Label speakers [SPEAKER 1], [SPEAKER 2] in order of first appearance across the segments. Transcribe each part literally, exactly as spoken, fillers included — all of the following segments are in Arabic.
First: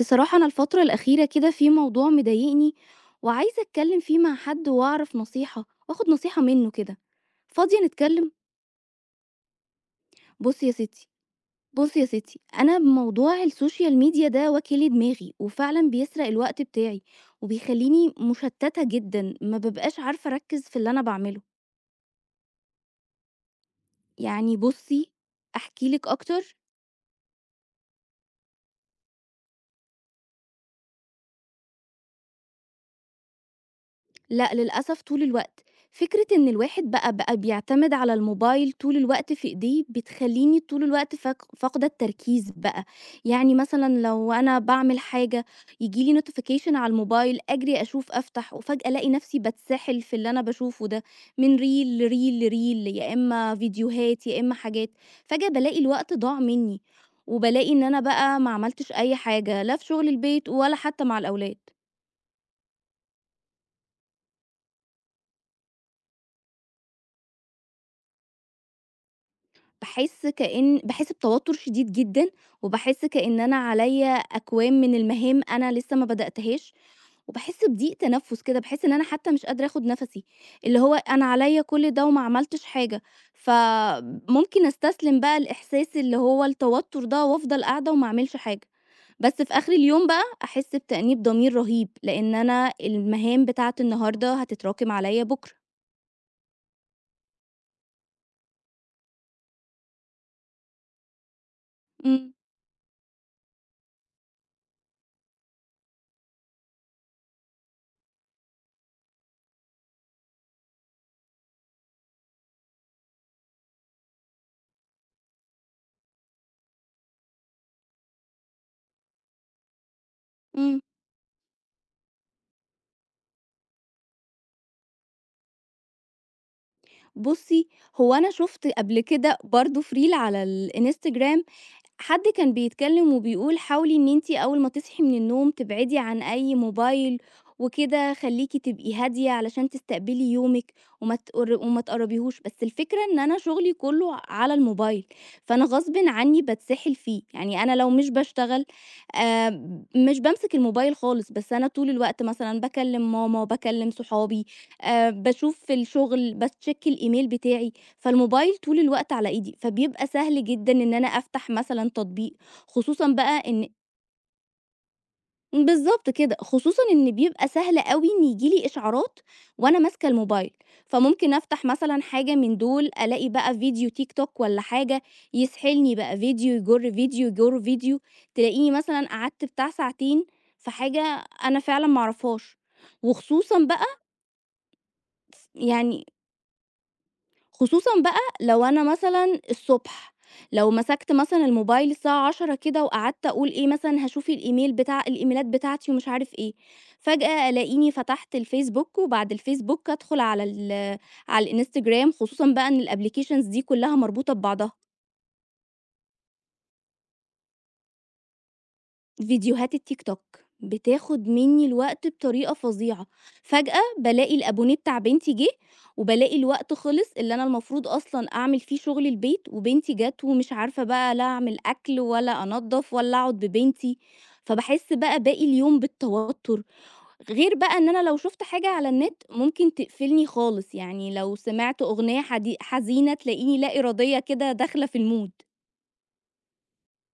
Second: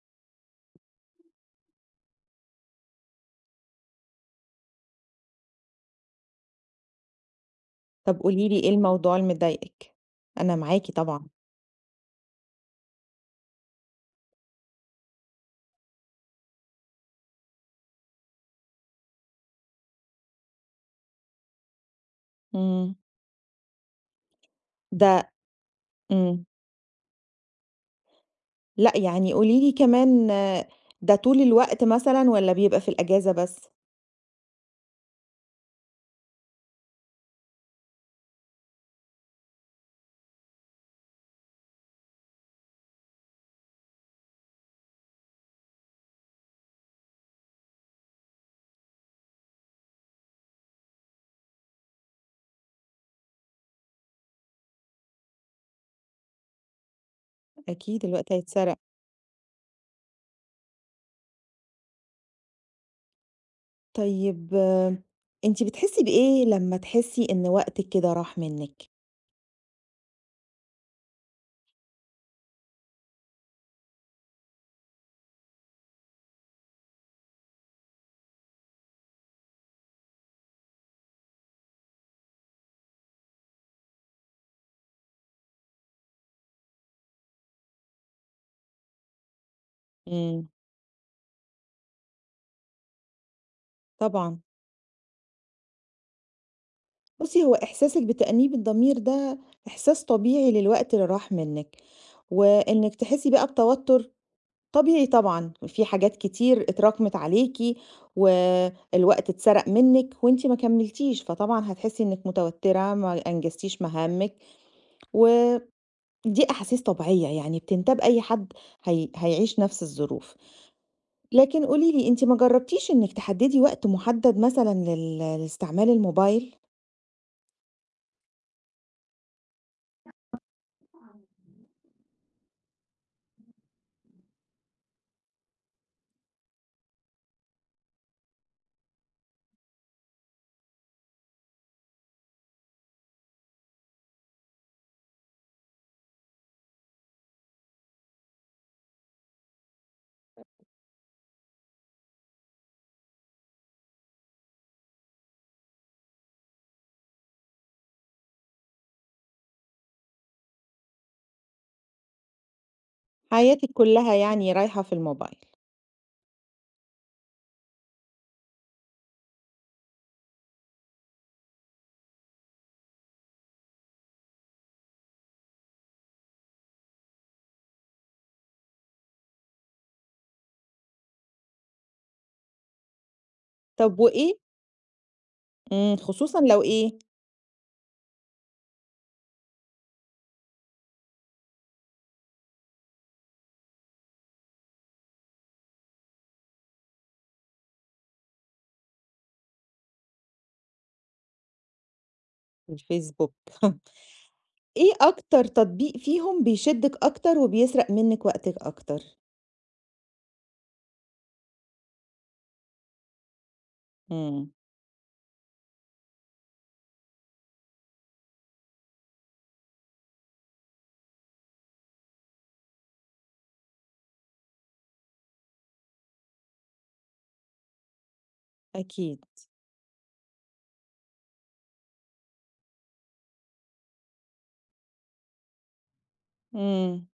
[SPEAKER 1] بصراحة، أنا الفترة الأخيرة كده في موضوع مضايقني، وعايزة أتكلم فيه مع حد وأعرف نصيحة وآخد نصيحة منه كده. فاضية
[SPEAKER 2] طب
[SPEAKER 1] نتكلم؟
[SPEAKER 2] قولي لي إيه الموضوع اللي مضايقِك؟ أنا
[SPEAKER 1] بصي يا
[SPEAKER 2] معاكِ
[SPEAKER 1] ستي
[SPEAKER 2] طبعًا.
[SPEAKER 1] بصي يا ستي أنا بموضوع السوشيال ميديا ده واكل دماغي، وفعلا بيسرق الوقت بتاعي، وبيخليني مشتتة جدا، ما ببقاش عارفة أركز في اللي أنا بعمله.
[SPEAKER 2] إمم،
[SPEAKER 1] يعني بصي،
[SPEAKER 2] ده
[SPEAKER 1] أحكيلك
[SPEAKER 2] إمم.
[SPEAKER 1] أكتر.
[SPEAKER 2] لأ، يعني قولي لي كمان آه، ده طول الوقت مثلًا والّا بيبقى في الأجازة بس؟
[SPEAKER 1] لأ، للأسف طول الوقت. فكرة إن الواحد بقى بقى بيعتمد على الموبايل طول الوقت في إيديه، بتخلّيني طول الوقت فاق فاقدة التركيز بقى. يعني مثلًا لو أنا باعمل حاجة، ييجي لي notification على الموبايل، أجري أشوف أفتح، وفجأة ألاقي نفسي باتسحل في اللي أنا باشوفه ده، من ريل لريل لريل، يا إمّا فيديوهات، يا إمّا حاجات. فجأة بالاقي الوقت ضاع منّي، وبالاقي إن أنا
[SPEAKER 2] أكيد الوقت
[SPEAKER 1] بقى ما
[SPEAKER 2] هيتسرق.
[SPEAKER 1] عملتش أي حاجة، لا في شغل البيت ولا حتى مع الأولاد.
[SPEAKER 2] طيب أنتِ بتحسّي بإيه لمّا تحسّي إن وقتِك كده راح منِّك؟
[SPEAKER 1] باحس كإن باحس بتوتر شديد جدًا، وباحس كإن أنا عليَّ أكوام من المهام أنا لسه ما بدأتهاش، وباحس بضيق تنفس كده، باحس إن أنا حتى مش قادرة آخد نفسي، اللي هو أنا عليَّ كل ده وما عملتش حاجة، فممكن أستسلم بقى لإحساس اللي هو التوتر ده وأفضل قاعدة وما أعملش حاجة، بس في آخر اليوم بقى
[SPEAKER 2] إمم،
[SPEAKER 1] أحس بتأنيب ضمير رهيب، لإن أنا المهام بتاعة النهارده
[SPEAKER 2] طبعًا.
[SPEAKER 1] هتتراكم عليَّ بكرة.
[SPEAKER 2] بُصّي، هو إحساسِك بتأنيب الضمير ده إحساس طبيعي للوقت اللي راح منِّك،
[SPEAKER 1] إمم.
[SPEAKER 2] وإنِّك تحسّي بقى بتوتُّر طبيعي طبعًا، في حاجات كتير اتراكمت عليكِ، والوقت اتسرق منِّك وأنتِ ما كمّلتيش، فطبعًا هتحسّي إنِّك متوتّرة، ما أنجزتيش مهامِّك، ودي أحاسيس طبيعية يعني بتنتاب أي حد هي هيعيش نفس الظروف.
[SPEAKER 1] إمم.
[SPEAKER 2] لكن قولي لي أنتِ ما جرّبتيش إنِّك تحدّدي وقت محدّد مثلًا لل لاستعمال الموبايل؟
[SPEAKER 1] بُصّي، هو أنا شُفت قبل كده برضه Reel على الInstagram، حد كان بيتكلم وبيقول حاولي إن أنتِ أول ما تصحي من النوم تبعدي عن أي موبايل وكده، خلّيكِ تبقي هادية علشان تستقبلي يومِك وما تقر وما تقرّبيهوش. بس الفكرة إن أنا شغلي كُلّه على الموبايل، فأنا غصبٍ عنّي باتسحل فيه. يعني أنا لو مش باشتغل آآ مش بامسك الموبايل خالص، بس أنا طول الوقت مثلًا باكلّم ماما، باكلّم صحابي، آآ باشوف الشغل، باcheck الإيميل بتاعي. فالموبايل طول الوقت على إيدي، فبيبقى سهل جدًا إن أنا أفتح مثلًا تطبيق، خصوصًا بقى إن
[SPEAKER 2] حياتِك كلّها يعني رايحة في الموبايل،
[SPEAKER 1] بالضبط كده، خصوصًا إن بيبقى سهل أوي إن ييجي لي إشعارات وأنا ماسكة الموبايل، فممكن أفتح مثلًا حاجة من دول، ألاقي بقى فيديو تيك توك والّا حاجة، يسحلني بقى فيديو يجر فيديو، يجر فيديو، تلاقيني مثلًا قعدت بتاع ساعتين في حاجة أنا فعلًا ما أعرفهاش. وخصوصًا بقى
[SPEAKER 2] طَب وإيه
[SPEAKER 1] ف
[SPEAKER 2] إمم،
[SPEAKER 1] يعني
[SPEAKER 2] خصوصًا لو إيه؟
[SPEAKER 1] خصوصًا بقى لو أنا مثلًا الصبح، لو مسكت مثلًا الموبايل الساعة عشرة كده وقعدت أقول إيه مثلًا هاشوف الإيميل بتاع الإيميلات بتاعتي ومش عارف إيه، فجأة ألاقيني فتحت الفيسبوك وبعد الفيسبوك أدخل على ال على الإنستجرام، خصوصًا بقى إن
[SPEAKER 2] الفيسبوك.
[SPEAKER 1] الapplications دي كلها مربوطة ببعضها.
[SPEAKER 2] إيه أكتر تطبيق فيهم بيشدِّك أكتر وبيسرق منِّك وقتِك أكتر؟
[SPEAKER 1] فيديوهات التيك توك بتاخد مني الوقت بطريقة فظيعة، فجأة بالاقي
[SPEAKER 2] إمم،
[SPEAKER 1] الأبونيه بتاع بنتي جِه، وبالاقي الوقت خلص اللي أنا المفروض أصلًا أعمل فيه شغل البيت، وبنتي جات ومش عارفة بقى لا أعمل أكل ولا أنضّف ولا أقعد ببنتي، فباحس بقى باقي اليوم بالتوتر، غير بقى إن أنا لو شُفت حاجة على النت
[SPEAKER 2] أكيد،
[SPEAKER 1] ممكن تقفلني خالص، يعني لو سمعت أغنية حدي حزينة تلاقيني لا إرادية كده داخلة في الmood.
[SPEAKER 2] إمم.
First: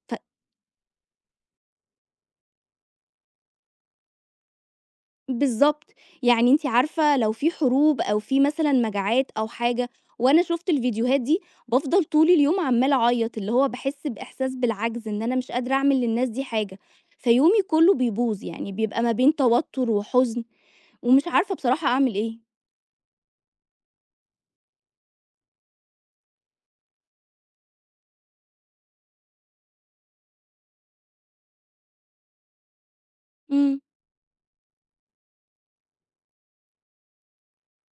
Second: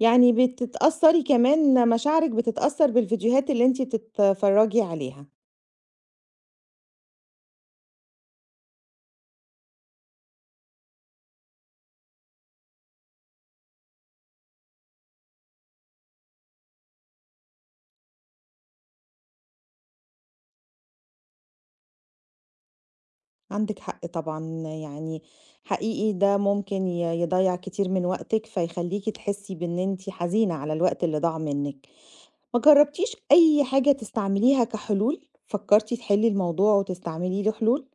[SPEAKER 2] يعني بتتأثّري كمان مشاعرِك بتتأثّر بالفيديوهات اللي أنتِ بتتفرّجي عليها،
[SPEAKER 1] بالضبط، يعني أنتِ عارفة لو في حروب أو في مثلًا مجاعات أو حاجة وأنا شُفت الفيديوهات دي، بافضل طول اليوم عمّالة أعيّط، اللي هو باحس بإحساس بالعجز إن أنا مش قادرة أعمل للناس دي حاجة، فيومي كلّه بيبوظ، يعني بيبقى ما بين توتر وحزن، ومش عارفة بصراحة أعمل إيه.
[SPEAKER 2] عندِك حق طبعًا، يعني حقيقي ده ممكن ي يضيّع كتير من وقتِك، فيخلّيكِ تحسّي بإن أنتِ حزينة على الوقت اللي ضاع منِّك. ما جرّبتيش أي
[SPEAKER 1] إمم.
[SPEAKER 2] حاجة تستعمليها كحلول؟ فكّرتِ تحلّي الموضوع وتستعملي له حلول؟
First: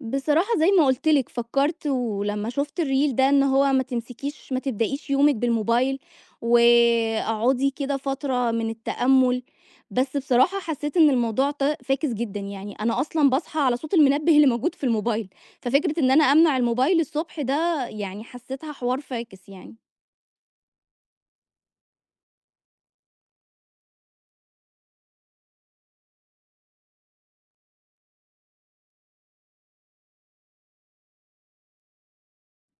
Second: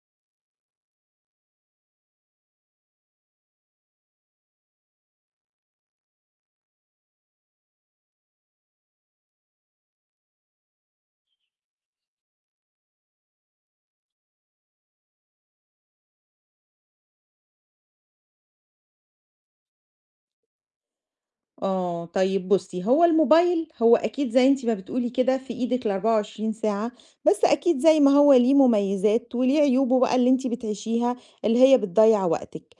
[SPEAKER 1] بصراحة زي ما قُلت لِك، فكّرت ولمّا شُفت الreel ده إن هو ما تمسكيش ما تبدأيش يومِك بالموبايل، واقعدي كده فترة من التأمُّل، بس بصراحة حسّيت إن الموضوع ط فاكس جدًا، يعني أنا أصلًا باصحى على صوت المنبه اللي موجود في الموبايل، ففكرة إن أنا أمنع الموبايل الصبح ده يعني حسّيتها حوار فاكس يعني.
[SPEAKER 2] آه، طيب بُصّي، هو الموبايل هو أكيد زي أنتِ ما بتقولي كده في إيدِك ال24 ساعة، بس أكيد زي ما هو ليه مميزات وليه عيوبه بقى اللي أنتِ بتعيشيها اللي هي بتضيّع وقتِك.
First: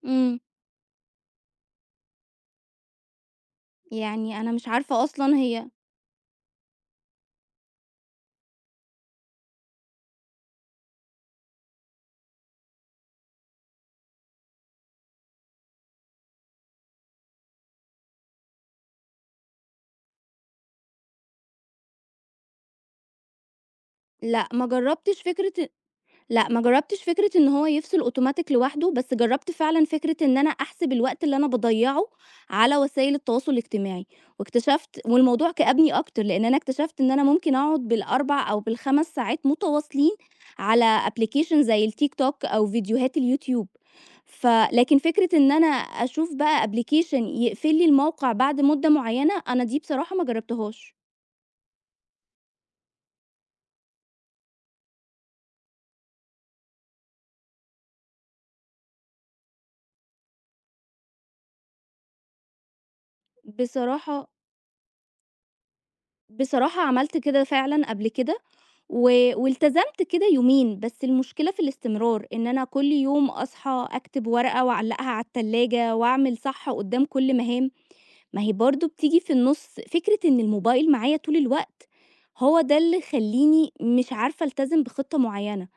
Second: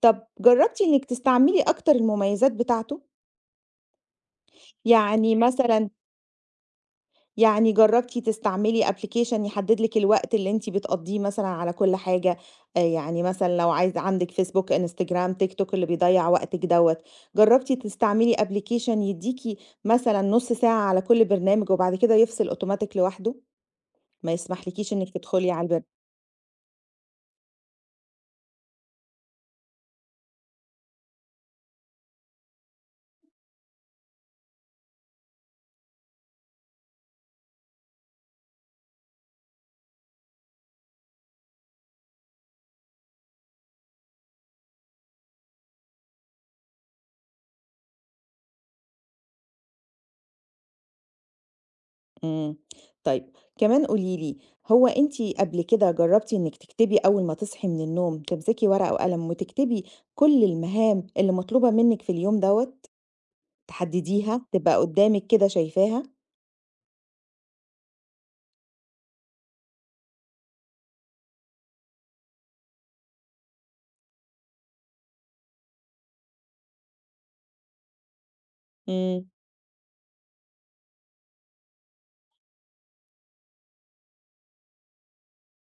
[SPEAKER 2] طَب
[SPEAKER 1] إمم.
[SPEAKER 2] جرّبتِ إنِّك تستعملي أكتر المميزات بتاعته؟
[SPEAKER 1] يعني أنا مش عارفة أصلًا
[SPEAKER 2] يعني
[SPEAKER 1] هي
[SPEAKER 2] مثلًا يعني جرّبتِ تستعملي application يحدد لِك الوقت اللي أنتِ بتقضّيه مثلًا على كل حاجة، آآ يعني مثلًا لو عايزة عندِك فيسبوك، إنستجرام، تيك توك اللي بيضيّع وقتِك دوّة، جرّبتِ تستعملي application يدّيكِ مثلًا نُص ساعة على كل برنامج وبعد كده يفصل automatic لوحده، ما
[SPEAKER 1] لأ، ما
[SPEAKER 2] يسمحلكيش إنِّك
[SPEAKER 1] جرّبتش
[SPEAKER 2] تدخلي على
[SPEAKER 1] فكرة
[SPEAKER 2] البر
[SPEAKER 1] لأ، ما جرّبتش فكرة إن هو يفصل أوتوماتيك لوحده. بس جرّبت فعلًا فكرة إن أنا أحسب الوقت اللي أنا باضيّعه على وسائل التواصل الاجتماعي، واكتشفت والموضوع كأبني أكتر، لإن أنا اكتشفت إن أنا ممكن أقعد بالأربع أو بالخمس ساعات متواصلين على application زي الTikTok أو فيديوهات اليوتيوب. ف لكن فكرة إن أنا أشوف بقى application يقفل لي الموقع بعد مدة معيّنة، أنا دي بصراحة ما جرّبتهاش.
[SPEAKER 2] إمم، طيب كمان قولي لي، هو أنتِ قبل كده جرّبتِ إنِّك تكتبي أول ما تصحي من النوم، تمسكي ورقة وقلم وتكتبي كل المهام اللي مطلوبة منِّك في اليوم دوّة؟
[SPEAKER 1] بصراحة
[SPEAKER 2] تحدديها، تبقى قدّامِك كده شايفاها،
[SPEAKER 1] بصراحة عملت كده فعلًا قبل كده، و والتزمت كده يومين، بس المشكلة في الاستمرار، إن أنا كل يوم أصحى أكتب ورقة وأعلقها على التلاجة وأعمل صح قدّام كل مهام، ما هي برضه بتيجي
[SPEAKER 2] إمم،
[SPEAKER 1] في النُص فكرة إن الموبايل معايا طول الوقت، هو ده اللي خلّيني مش عارفة ألتزم بخطة معيّنة.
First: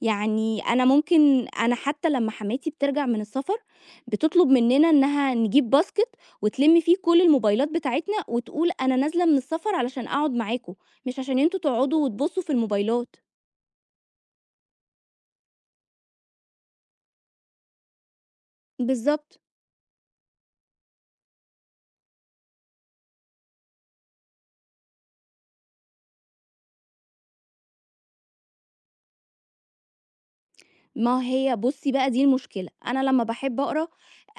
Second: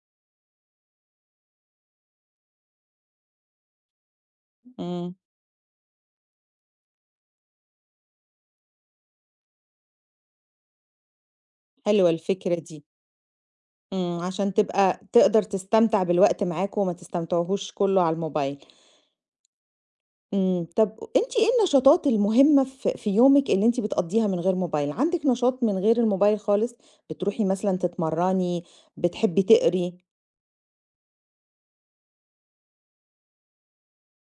[SPEAKER 1] يعني أنا ممكن أنا حتى لمّا حماتي بترجع من السفر، بتطلب مننا
[SPEAKER 2] إمم،
[SPEAKER 1] إنها نجيب باسكت وتلِم فيه كل الموبايلات بتاعتنا وتقول أنا نازلة من السفر علشان أقعد معاكم، مش عشان أنتم تقعدوا
[SPEAKER 2] حلوة
[SPEAKER 1] وتبُصّوا في
[SPEAKER 2] الفكرة دي،
[SPEAKER 1] الموبايلات.
[SPEAKER 2] إمم، عشان تبقى تقدر تستمتع بالوقت معاكم وما تستمتعوهوش كلّه على الموبايل،
[SPEAKER 1] بالضبط.
[SPEAKER 2] إمم، طب أنتِ إيه النشاطات المهمة في في يومِك اللي أنتِ بتقضّيها من غير موبايل؟ عندِك نشاط من غير الموبايل خالص؟ بتروحي مثلًا تتمرّني، بتحبي تقري؟
[SPEAKER 1] ما هي بُصّي بقى دي المشكلة، أنا لمّا باحب أقرا،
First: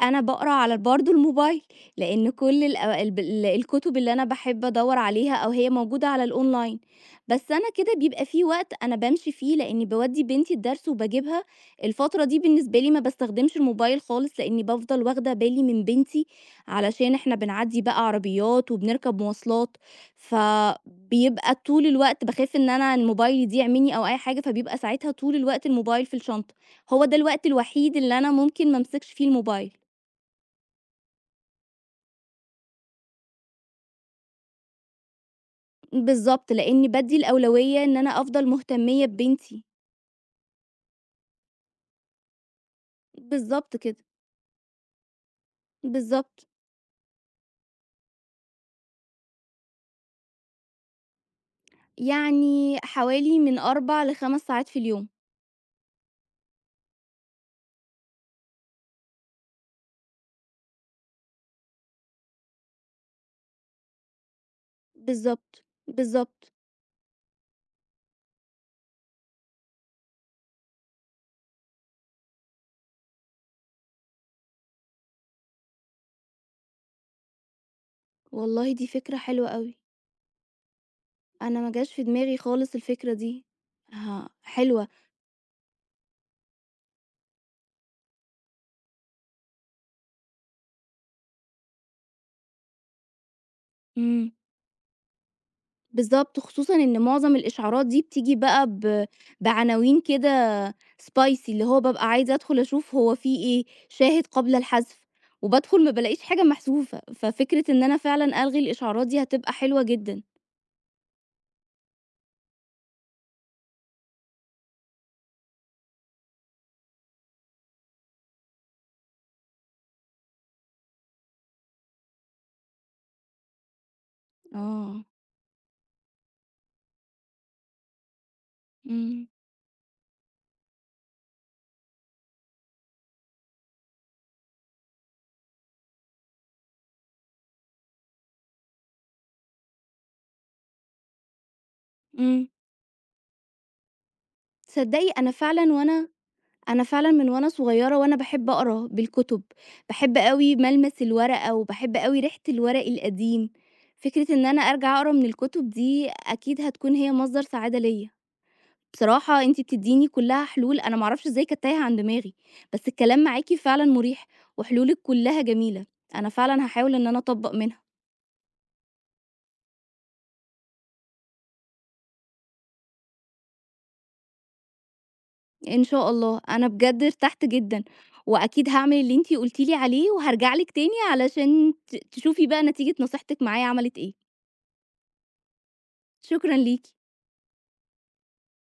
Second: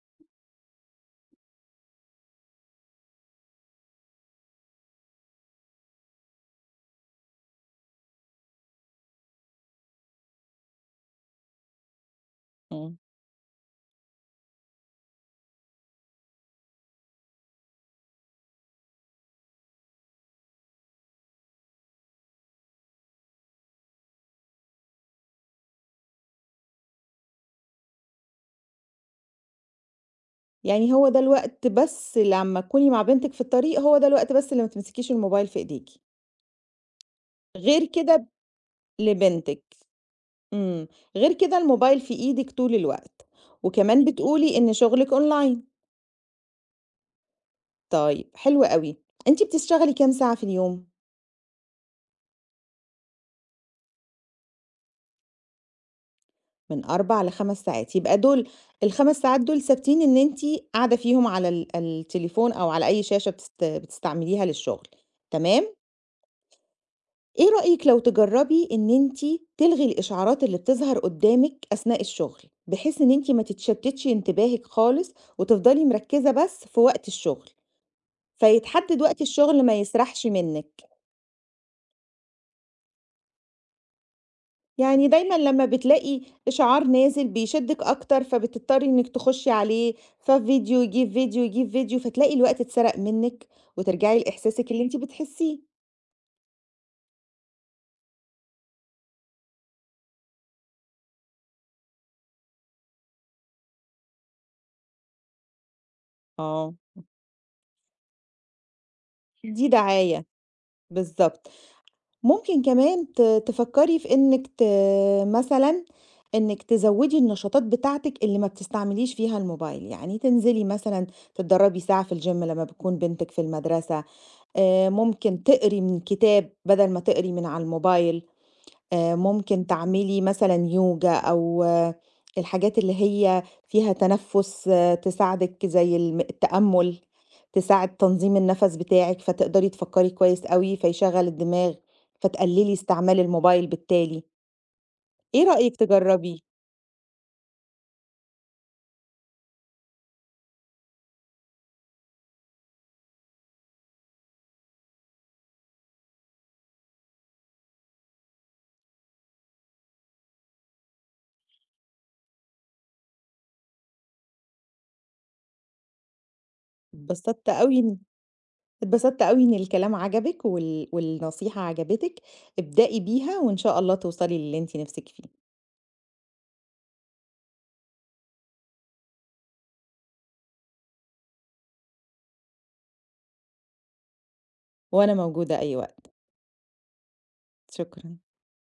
[SPEAKER 1] أنا باقرا على برضه الموبايل، لإن كل الأو الب ال الكتب اللي أنا باحب أدوّر عليها أو هي موجودة على الأونلاين، بس أنا كده بيبقى في وقت أنا بامشي فيه لإني باودّي بنتي الدرس وباجيبها، الفترة دي بالنسبة لي
[SPEAKER 2] إمم.
[SPEAKER 1] ما باستخدمش الموبايل خالص لإني بافضل واخدة بالي من بنتي، علشان إحنا بنعدّي بقى عربيات وبنركب مواصلات، فبيبقى طول الوقت باخاف إن أنا الموبايل يضيع منّي أو أي حاجة، فبيبقى ساعتها طول الوقت الموبايل في الشنطة، هو ده الوقت الوحيد اللي أنا ممكن ما امسكش فيه الموبايل.
[SPEAKER 2] يعني هو ده الوقت بس لمّا تكوني مع بنتِك في الطريق، هو ده الوقت بس اللي ما تمسكيش الموبايل في إيديكِ،
[SPEAKER 1] بالضبط، لإني بادّي الأولوية
[SPEAKER 2] غير
[SPEAKER 1] إن أنا
[SPEAKER 2] كده
[SPEAKER 1] أفضل مهتمية
[SPEAKER 2] لبنتِك،
[SPEAKER 1] ببنتي.
[SPEAKER 2] إمم، غير كده الموبايل في إيدِك طول الوقت،
[SPEAKER 1] بالضبط كده.
[SPEAKER 2] وكمان بتقولي إن شغلِك أونلاين،
[SPEAKER 1] بالضبط.
[SPEAKER 2] طيب حلو أوي، أنتِ بتشتغلي كام ساعة في اليوم؟
[SPEAKER 1] يعني حوالي من أربع لخمس ساعات في اليوم.
[SPEAKER 2] من أربع ل5 ساعات، يبقى دول ال5 ساعات دول ثابتين إن أنتِ قاعدة فيهم على ال التليفون أو على أي شاشة بتست بتستعمليها للشغل،
[SPEAKER 1] بالضبط،
[SPEAKER 2] تمام؟
[SPEAKER 1] بالضبط.
[SPEAKER 2] إيه رأيِك لو تجرّبي إن أنتِ تلغي الإشعارات اللي بتظهر قدّامِك أثناء الشغل، بحيث إن أنتِ ما تتشتتش انتباهِك خالص، وتفضلي مركّزة بس في وقت الشغل،
[SPEAKER 1] والله دي
[SPEAKER 2] فيتحدد
[SPEAKER 1] فكرة
[SPEAKER 2] وقت
[SPEAKER 1] حلوة
[SPEAKER 2] الشغل
[SPEAKER 1] أوي،
[SPEAKER 2] ما يسرحش منِّك،
[SPEAKER 1] أنا ما جاش في دماغي خالص الفكرة دي. ها، حلوة.
[SPEAKER 2] يعني دايمًا لمّا بتلاقي إشعار نازل بيشدِّك أكتر، فبتضطري إنِّك تخشي عليه، ففيديو يجيب فيديو، يجيب فيديو، فتلاقي الوقت اتسرق منِّك، وترجعي
[SPEAKER 1] إمم.
[SPEAKER 2] لإحساسِك اللي أنتِ بتحسيه.
[SPEAKER 1] بالضبط، خصوصًا إن معظم الإشعارات دي بتيجي بقى ب بعناوين كده spicy اللي هو بابقى عايزة أدخل أشوف هو في إيه، شاهد قبل الحذف، وبادخل ما بالاقيش حاجة
[SPEAKER 2] آه.
[SPEAKER 1] محذوفة، ففكرة إن أنا فعلًا ألغي الإشعارات دي هتبقى
[SPEAKER 2] دي
[SPEAKER 1] حلوة جدًا.
[SPEAKER 2] دعاية، بالضبط. ممكن كمان ت تفكّري في إنِّك ت مثلًا إنِّك تزوّدي النشاطات بتاعتِك اللي ما بتستعمليش فيها الموبايل، يعني تنزلي مثلًا تتدرّبي ساعة في الgym لمّا بتكون بنتِك في المدرسة، آآ
[SPEAKER 1] آه.
[SPEAKER 2] ممكن تقري من كتاب بدل ما تقري من على الموبايل. آآ
[SPEAKER 1] إمم.
[SPEAKER 2] ممكن تعملي مثلًا يوجا أو آه، الحاجات اللي هي فيها تنفُّس آه، تساعدِك زي الم التأمُّل، تساعد تنظيم النَفَس بتاعِك، فتقدري تفكّري كويس أوي، فيشغّل الدماغ،
[SPEAKER 1] إمم.
[SPEAKER 2] فتقلّلي استعمال الموبايل بالتالي.
[SPEAKER 1] تصدقي، أنا
[SPEAKER 2] إيه
[SPEAKER 1] فعلًا
[SPEAKER 2] رأيِك
[SPEAKER 1] وأنا
[SPEAKER 2] تجرّبيه؟
[SPEAKER 1] أنا فعلًا من وأنا صغيرة وأنا باحب أقرا بالكُتب، باحب أوي ملمس الورقة وباحب أوي ريحة الورق القديم، فكرة إن أنا أرجع أقرا من الكُتب دي أكيد هتكون هي مصدر سعادة ليّا. بصراحة أنتِ بتدّيني كلّها حلول أنا ما أعرفش إزاي كانت تايهة عن دماغي، بس الكلام معاكِ فعلًا مريح، وحلولِك كلّها جميلة، أنا فعلًا هاحاول إن أنا
[SPEAKER 2] اتبسطت
[SPEAKER 1] أطبّق منها.
[SPEAKER 2] أوي إن اتبسطت أوي إن الكلام عجبِك وال والنصيحة عجبتِك، ابدئي بيها وإن شاء الله توصلي للي أنتِ نِفْسِك فيه،
[SPEAKER 1] إن شاء الله، أنا بجد ارتحت جدًا، وأكيد هاعمل اللي أنتِ قلتِ لي عليه، وهارجع لِك تاني علشان ت تشوفي بقى نتيجة نصيحتِك معايا عملت إيه.
[SPEAKER 2] وأنا موجودة أي وقت.
[SPEAKER 1] شكرًا ليكِ.
[SPEAKER 2] شكرًا.